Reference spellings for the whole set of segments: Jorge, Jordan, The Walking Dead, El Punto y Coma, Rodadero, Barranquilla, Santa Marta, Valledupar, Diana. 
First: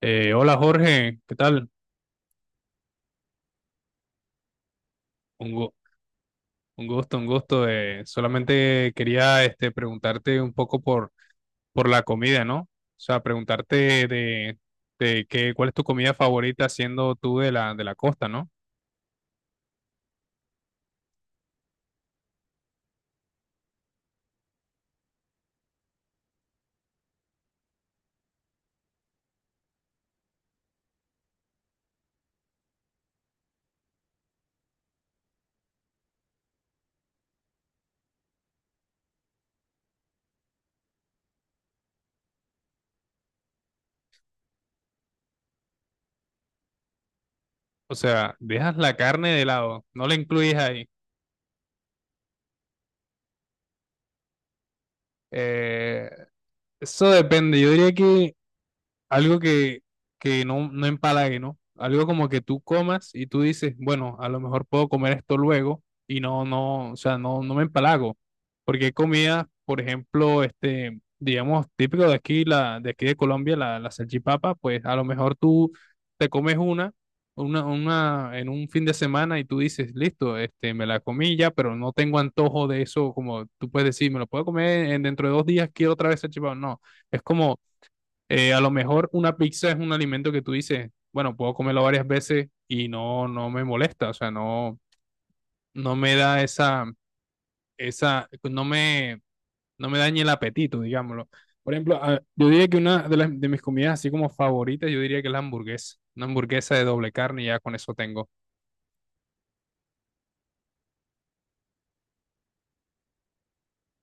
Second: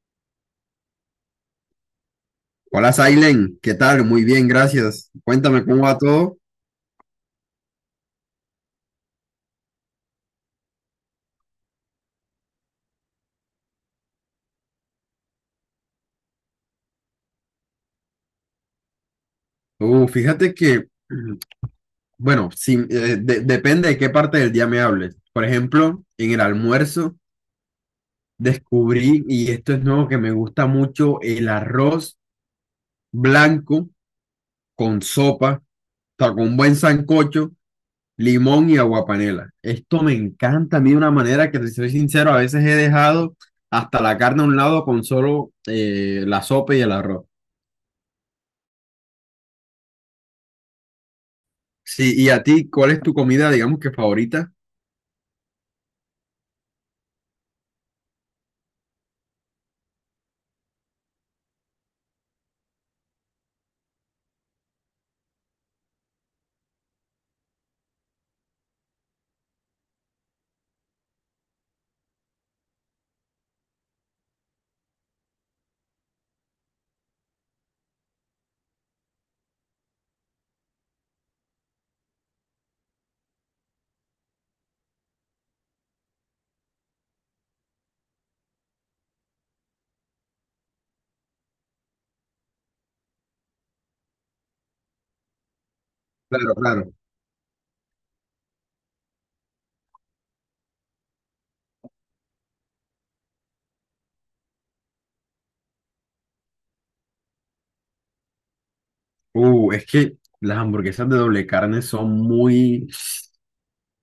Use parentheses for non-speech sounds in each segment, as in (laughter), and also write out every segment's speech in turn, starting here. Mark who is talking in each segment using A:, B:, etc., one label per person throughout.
A: Hola Jorge, ¿qué tal?
B: Hola, Sailen, ¿qué tal? Muy bien, gracias.
A: Un,
B: Cuéntame
A: gu-
B: cómo va todo.
A: un gusto, un gusto. Solamente quería preguntarte un poco por la comida, ¿no? O sea, preguntarte de qué, cuál es tu comida favorita siendo tú de la costa, ¿no?
B: Fíjate que, mm, bueno, si, de- Depende de qué parte del día me hables. Por ejemplo, en el almuerzo descubrí, y esto es nuevo, que me gusta mucho el arroz blanco con sopa, o sea, con un buen sancocho, limón y aguapanela. Esto me encanta a mí de una manera que, te soy sincero, a veces he dejado hasta la carne a un lado con solo la sopa y el arroz.
A: O sea, dejas la carne de lado, no la incluyes ahí.
B: Sí, y a ti, ¿cuál es tu comida, digamos que favorita?
A: Eh, Eso depende, yo diría que algo que no, no empalague, ¿no? Algo como que tú comas y tú dices, bueno, a lo mejor puedo comer esto luego y no, no, o sea, no, no me empalago. Porque hay comidas, por ejemplo, digamos, típico de aquí, de aquí de Colombia, la salchipapa, pues a lo mejor tú te comes una en un fin de semana y tú dices, listo, me la comí ya, pero no tengo antojo de eso, como tú puedes decir, me lo puedo comer dentro de 2 días, quiero otra vez salchipapa. No, es como a lo mejor una pizza es un alimento que tú dices, bueno, puedo comerlo varias veces y no, no me molesta, o sea, no, no me da
B: Claro, claro.
A: esa, no me, no me daña el apetito, digámoslo. Por ejemplo, yo diría que de mis comidas así como favoritas, yo diría que es la hamburguesa. Una hamburguesa de doble carne y ya con eso tengo.
B: Es que las hamburguesas de doble carne son muy,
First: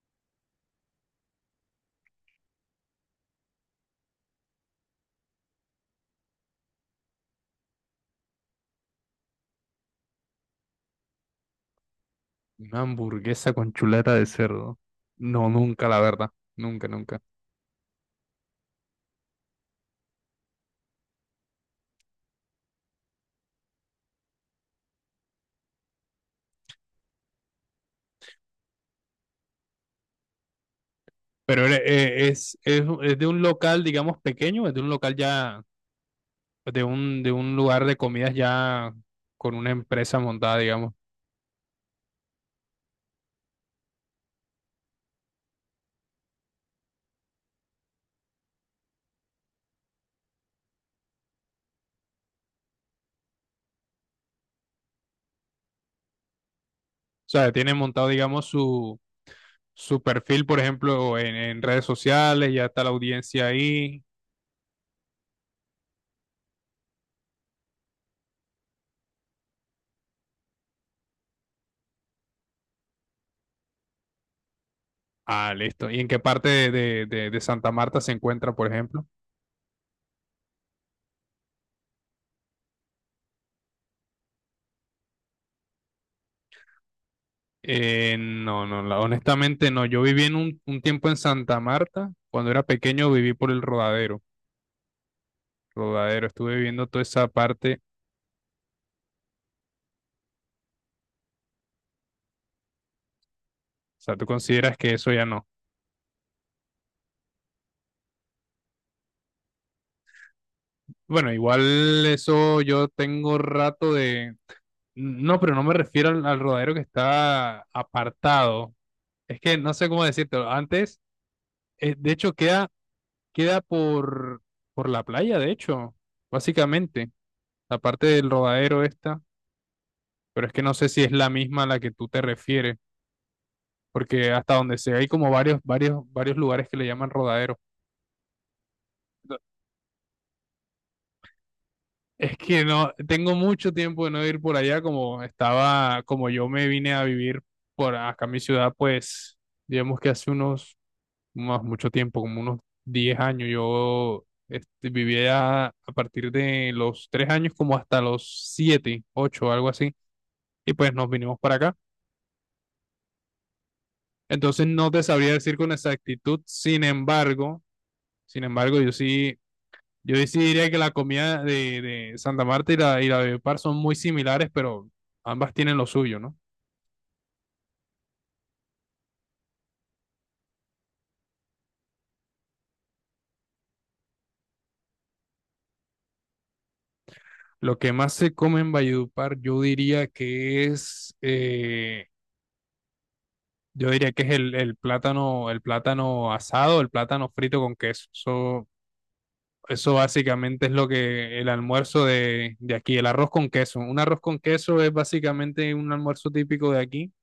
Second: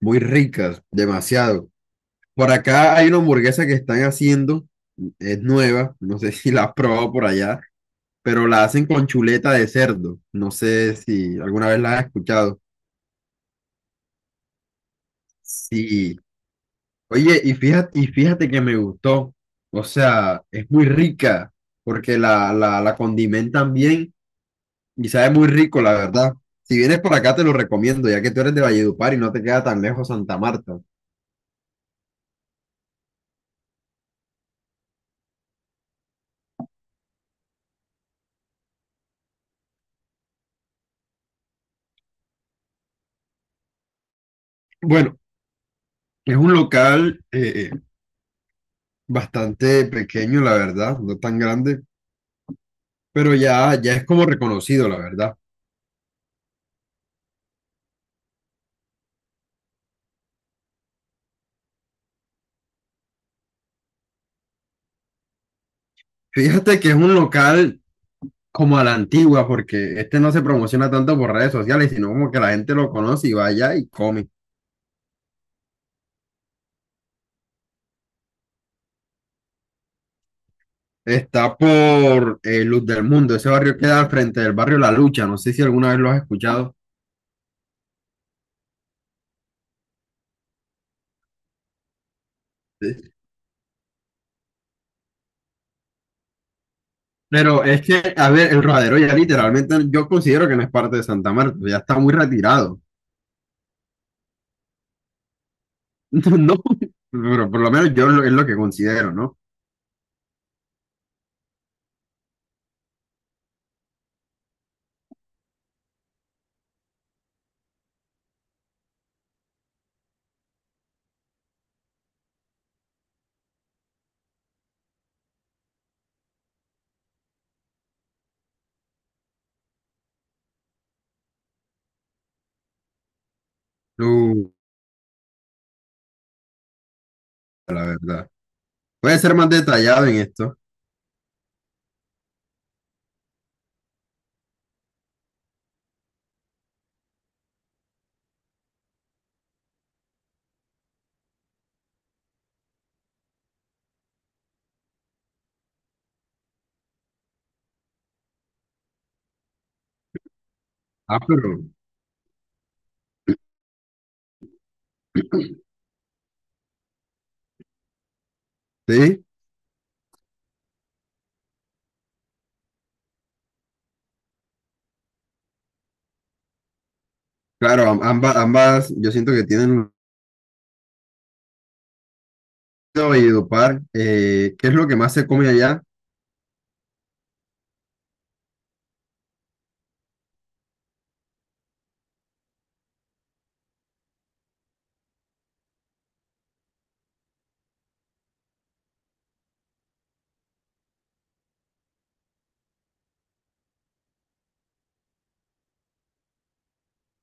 B: muy ricas, demasiado. Por acá hay una hamburguesa que están haciendo, es nueva, no sé (laughs) si la has probado por allá, pero la hacen con chuleta de cerdo. No sé si alguna vez la has escuchado.
A: Una hamburguesa con chuleta de cerdo. No, nunca, la
B: Sí.
A: verdad. Nunca, nunca.
B: Oye, y fíjate que me gustó. O sea, es muy rica porque la condimentan bien y sabe muy rico, la verdad. Si vienes por acá, te lo recomiendo, ya que tú eres de Valledupar y no te queda tan lejos Santa Marta.
A: Pero es de un local, digamos, pequeño, es de un local ya pues, de un lugar de comidas ya con una empresa montada, digamos. O
B: Bueno, es un local bastante pequeño, la verdad, no tan grande, pero ya, ya es como reconocido, la verdad.
A: sea, tiene montado, digamos, su perfil, por ejemplo, en redes sociales, ya está la audiencia ahí.
B: Fíjate que es un local como a la antigua, porque este no se promociona tanto por redes sociales, sino como que la gente lo conoce y vaya y come.
A: Ah, listo. ¿Y en qué parte de Santa Marta se encuentra, por ejemplo?
B: Está por Luz del Mundo, ese barrio queda al frente del barrio La Lucha, no sé si alguna vez lo has escuchado.
A: No, no, honestamente no. Yo viví en un tiempo en Santa Marta. Cuando era pequeño viví por el Rodadero. Rodadero, estuve viviendo toda esa
B: Pero
A: parte.
B: es que, a ver, el rodadero ya literalmente yo considero que no es parte de Santa Marta, ya está muy retirado.
A: O sea, ¿tú consideras que eso ya no?
B: (laughs) No, pero por lo menos yo lo- es lo que considero, ¿no?
A: Bueno, igual eso yo tengo rato de. No, pero no me refiero al rodadero que está apartado. Es que no sé cómo decírtelo. Antes, de hecho, queda por la playa, de hecho, básicamente. La parte del rodadero esta. Pero es que no sé si es la misma a la que tú te refieres. Porque
B: Uh,
A: hasta donde sé, hay como varios, varios, varios lugares que le llaman rodadero.
B: la verdad. Puede ser
A: No,
B: más detallado en esto.
A: es que no, tengo mucho tiempo de no ir por allá, como estaba, como yo me vine a vivir por acá a mi ciudad, pues, digamos que hace unos más mucho tiempo, como unos 10 años. Yo vivía a partir de los 3 años como hasta los 7 8 algo así, y pues nos
B: Ah,
A: vinimos para
B: pero
A: acá. Entonces no te sabría decir con exactitud, sin embargo, yo
B: sí,
A: sí, yo sí diría que la comida de Santa Marta y y la de Valledupar son muy similares, pero ambas tienen lo suyo, ¿no?
B: claro, am- ambas yo siento que tienen un y Valledupar. ¿Qué es lo que más se come allá?
A: Lo que más se come en Valledupar, yo diría que yo diría que es el plátano, el plátano asado, el plátano frito con queso. Eso básicamente es lo que el almuerzo de aquí, el arroz con queso. Un arroz con queso es básicamente un almuerzo típico de aquí,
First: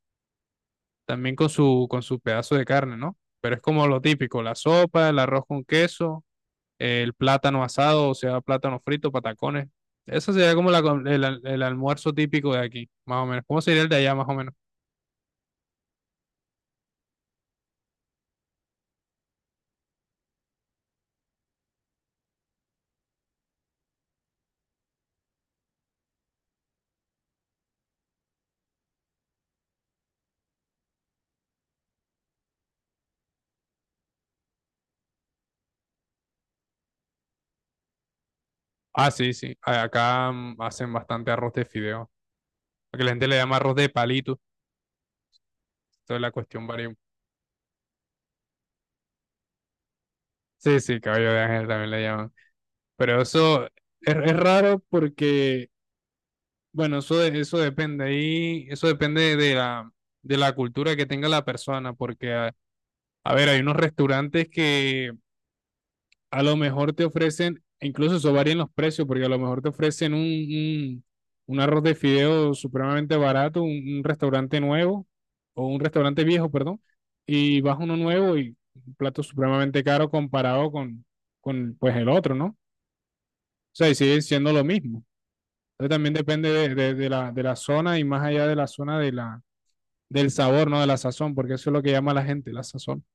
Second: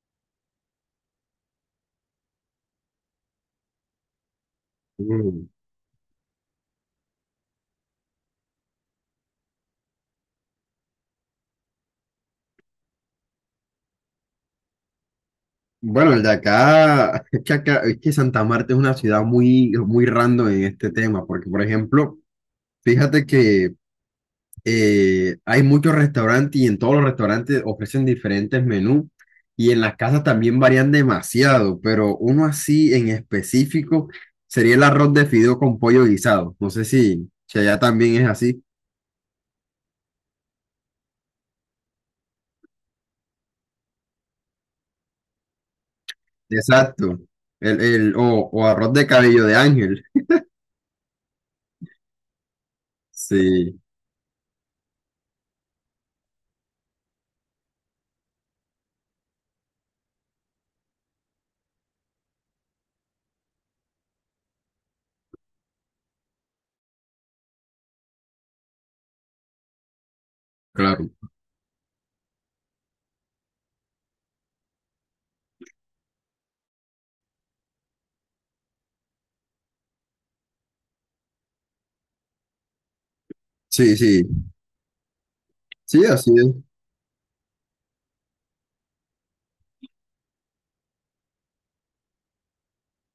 A: también con su pedazo de carne, ¿no? Pero es como lo típico, la sopa, el arroz
B: Uh,
A: con queso, el plátano asado, o sea, plátano frito, patacones. Eso sería como la com- el, al- el almuerzo típico de aquí, más o menos. ¿Cómo sería el de allá, más o menos?
B: bueno, el de acá, (laughs) es que acá- es que Santa Marta es una ciudad muy, muy random en este tema, porque por ejemplo, fíjate que hay muchos restaurantes y en todos los restaurantes ofrecen diferentes menús y en las casas también varían demasiado, pero uno así en específico sería el arroz de fideo con pollo guisado. No sé si, si allá también es así.
A: Ah, sí, sí. Acá hacen bastante arroz de fideo. Porque la gente le llama arroz de palito. Toda la cuestión varía.
B: Exacto. El, el, o, o arroz de cabello de ángel.
A: Sí, sí, cabello de ángel también le llaman. Pero eso es,
B: Sí,
A: es raro porque, bueno, eso depende ahí, eso depende de la cultura que tenga la persona. Porque, a ver, hay unos restaurantes que a lo mejor te ofrecen, e incluso eso varía en los precios, porque a lo mejor te ofrecen un, un,
B: claro.
A: un arroz de fideo supremamente barato, un restaurante nuevo, o un restaurante viejo, perdón, y vas a uno nuevo y un plato supremamente caro comparado con pues, el otro, ¿no? O sea, y
B: Sí,
A: sigue
B: sí.
A: siendo lo mismo. Entonces
B: Sí,
A: también
B: así
A: depende
B: es.
A: de la zona y más allá de la zona del sabor, ¿no? De la sazón, porque eso es lo que llama la gente, la sazón.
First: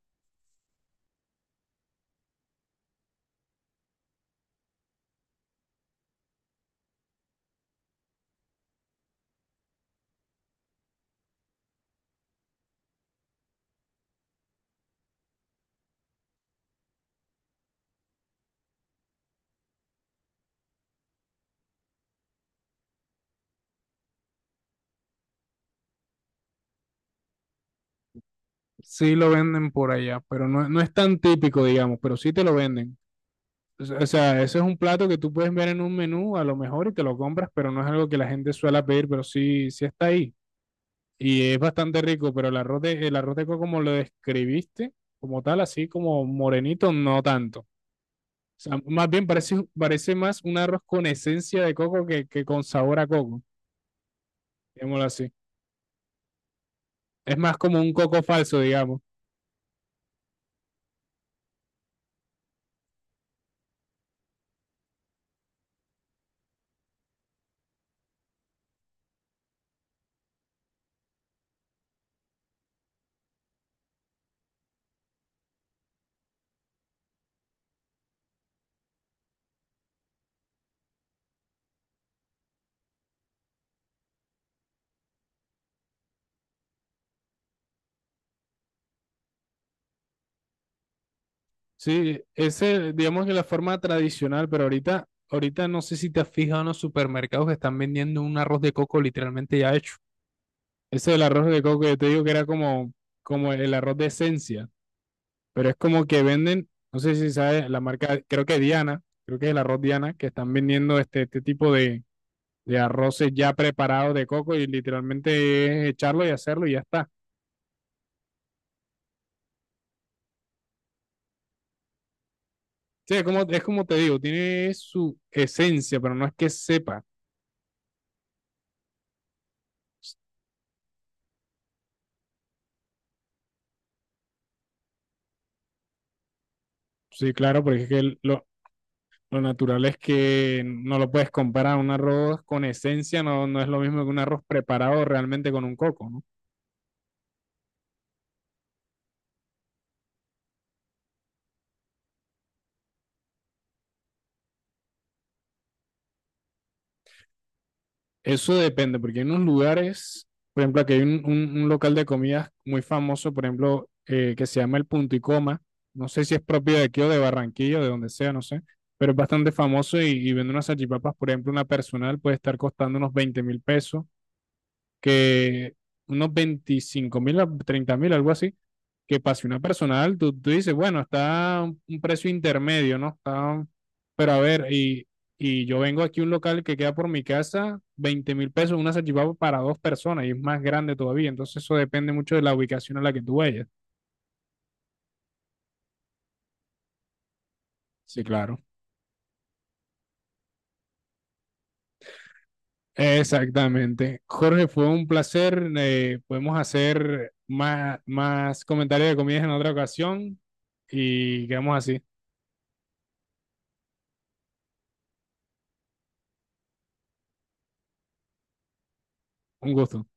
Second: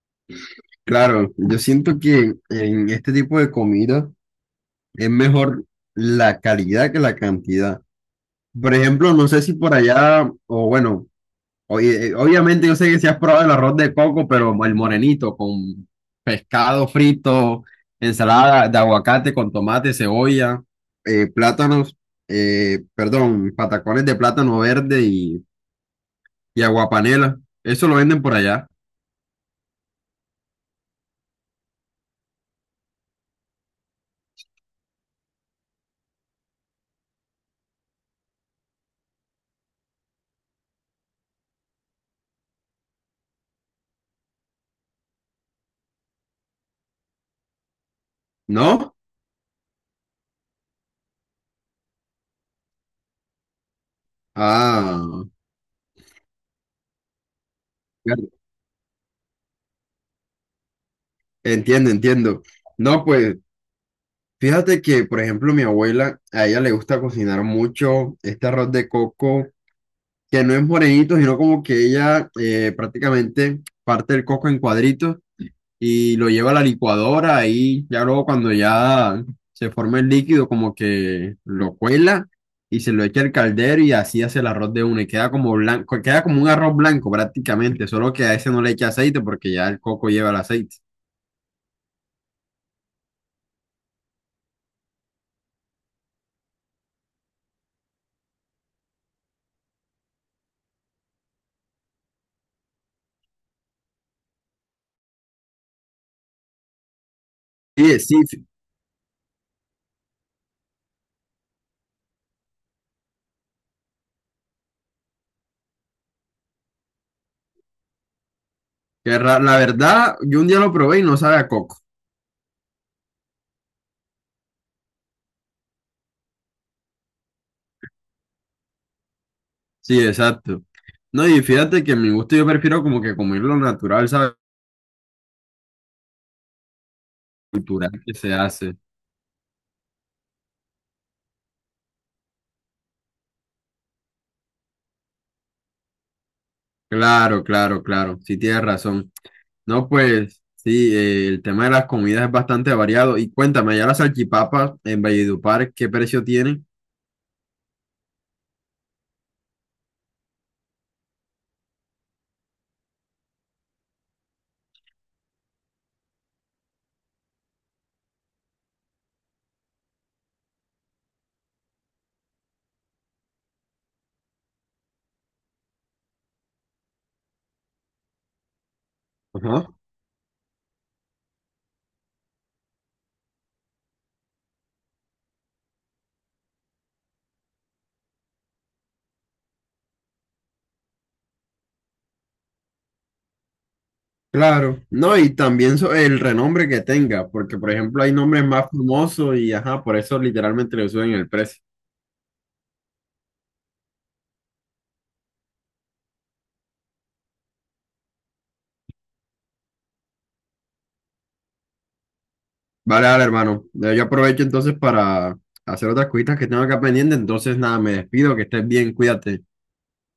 B: Claro, yo siento que en este tipo de comida es mejor la calidad que la cantidad. Por ejemplo, no sé si por allá, o bueno, oye, obviamente yo sé que si has probado el arroz de coco, pero el morenito con pescado frito, ensalada de aguacate con tomate, cebolla, plátanos, perdón, patacones de plátano verde y aguapanela. Eso lo venden por allá,
A: Sí lo venden por allá, pero no, no es tan típico, digamos, pero sí te lo venden. O sea, eso es un plato que tú puedes ver en un menú a lo mejor y te lo compras, pero no es algo que la gente suele pedir, pero sí, sí está ahí. Y es bastante rico, pero el arroz de coco como lo describiste, como tal, así como morenito, no tanto. O sea,
B: ¿no?
A: más bien parece, más un arroz con esencia de coco que con sabor a coco,
B: Ah,
A: digámoslo así. Es más como un coco
B: claro,
A: falso, digamos.
B: entiendo, entiendo. No, pues fíjate que, por ejemplo, mi abuela, a ella le gusta cocinar mucho este arroz de coco que no es morenito, sino como que ella prácticamente parte el coco en cuadritos y lo lleva a la licuadora y ya luego cuando ya se forma el líquido como que lo cuela y se lo echa al caldero y así hace el arroz de una y queda como blanco, queda como un arroz blanco prácticamente, solo que a ese no le echa aceite porque ya el coco lleva el aceite.
A: Sí, ese, digamos que la forma tradicional, pero ahorita no sé si te has fijado en los supermercados que están vendiendo un arroz de coco literalmente ya hecho. Ese del arroz de coco que te digo que era como el arroz de esencia, pero es como que venden, no sé si sabes, la
B: Sí, sí,
A: marca, creo
B: sí,
A: que Diana, creo que es el arroz Diana, que están vendiendo este tipo de arroces ya preparados de coco y literalmente es echarlo y hacerlo y ya está.
B: que ra- la verdad, yo un día lo probé y no sabe a coco.
A: Sí, es como te digo, tiene su esencia, pero no es que sepa.
B: Sí, exacto. No, y fíjate que en mi gusto yo prefiero como que comerlo natural, ¿sabes?
A: Sí, claro, porque es
B: Cultural
A: que
B: que se hace.
A: lo natural es que no lo puedes comparar. Un arroz con esencia no, no es lo mismo que un arroz preparado realmente con un coco, ¿no?
B: Claro, claro, claro. Sí, tienes razón. No, pues sí, el tema de las comidas es bastante variado. Y cuéntame, allá las salchipapas en Valledupar, ¿qué precio tienen?
A: Eso depende, porque hay unos lugares, por ejemplo, aquí hay un local de comidas muy famoso, por ejemplo, que se llama El Punto y Coma. No sé si es propio de aquí o de Barranquilla o de donde sea, no sé, pero es bastante famoso y vende unas salchipapas, por ejemplo, una personal puede estar costando unos 20,000 pesos que unos 25,000 a 30,000, algo así, que pase una
B: Ajá.
A: personal, tú dices, bueno, está un precio intermedio, ¿no? Está, pero a ver, y yo vengo aquí a un local que queda por mi casa, 20,000 pesos, una salchipapa para dos personas y es más grande todavía, entonces eso depende mucho de la ubicación a la que tú vayas.
B: Claro. No, y también so- el renombre que tenga, porque por ejemplo hay
A: Sí,
B: nombres
A: claro.
B: más famosos y ajá, por eso literalmente le suben el precio.
A: Exactamente. Jorge, fue un placer. Podemos hacer más comentarios de comidas en otra ocasión y quedamos así.
B: Vale, vale, hermano. Yo aprovecho entonces para hacer otras cositas que tengo acá pendiente. Entonces, nada, me despido, que estés bien, cuídate.
A: Un gusto.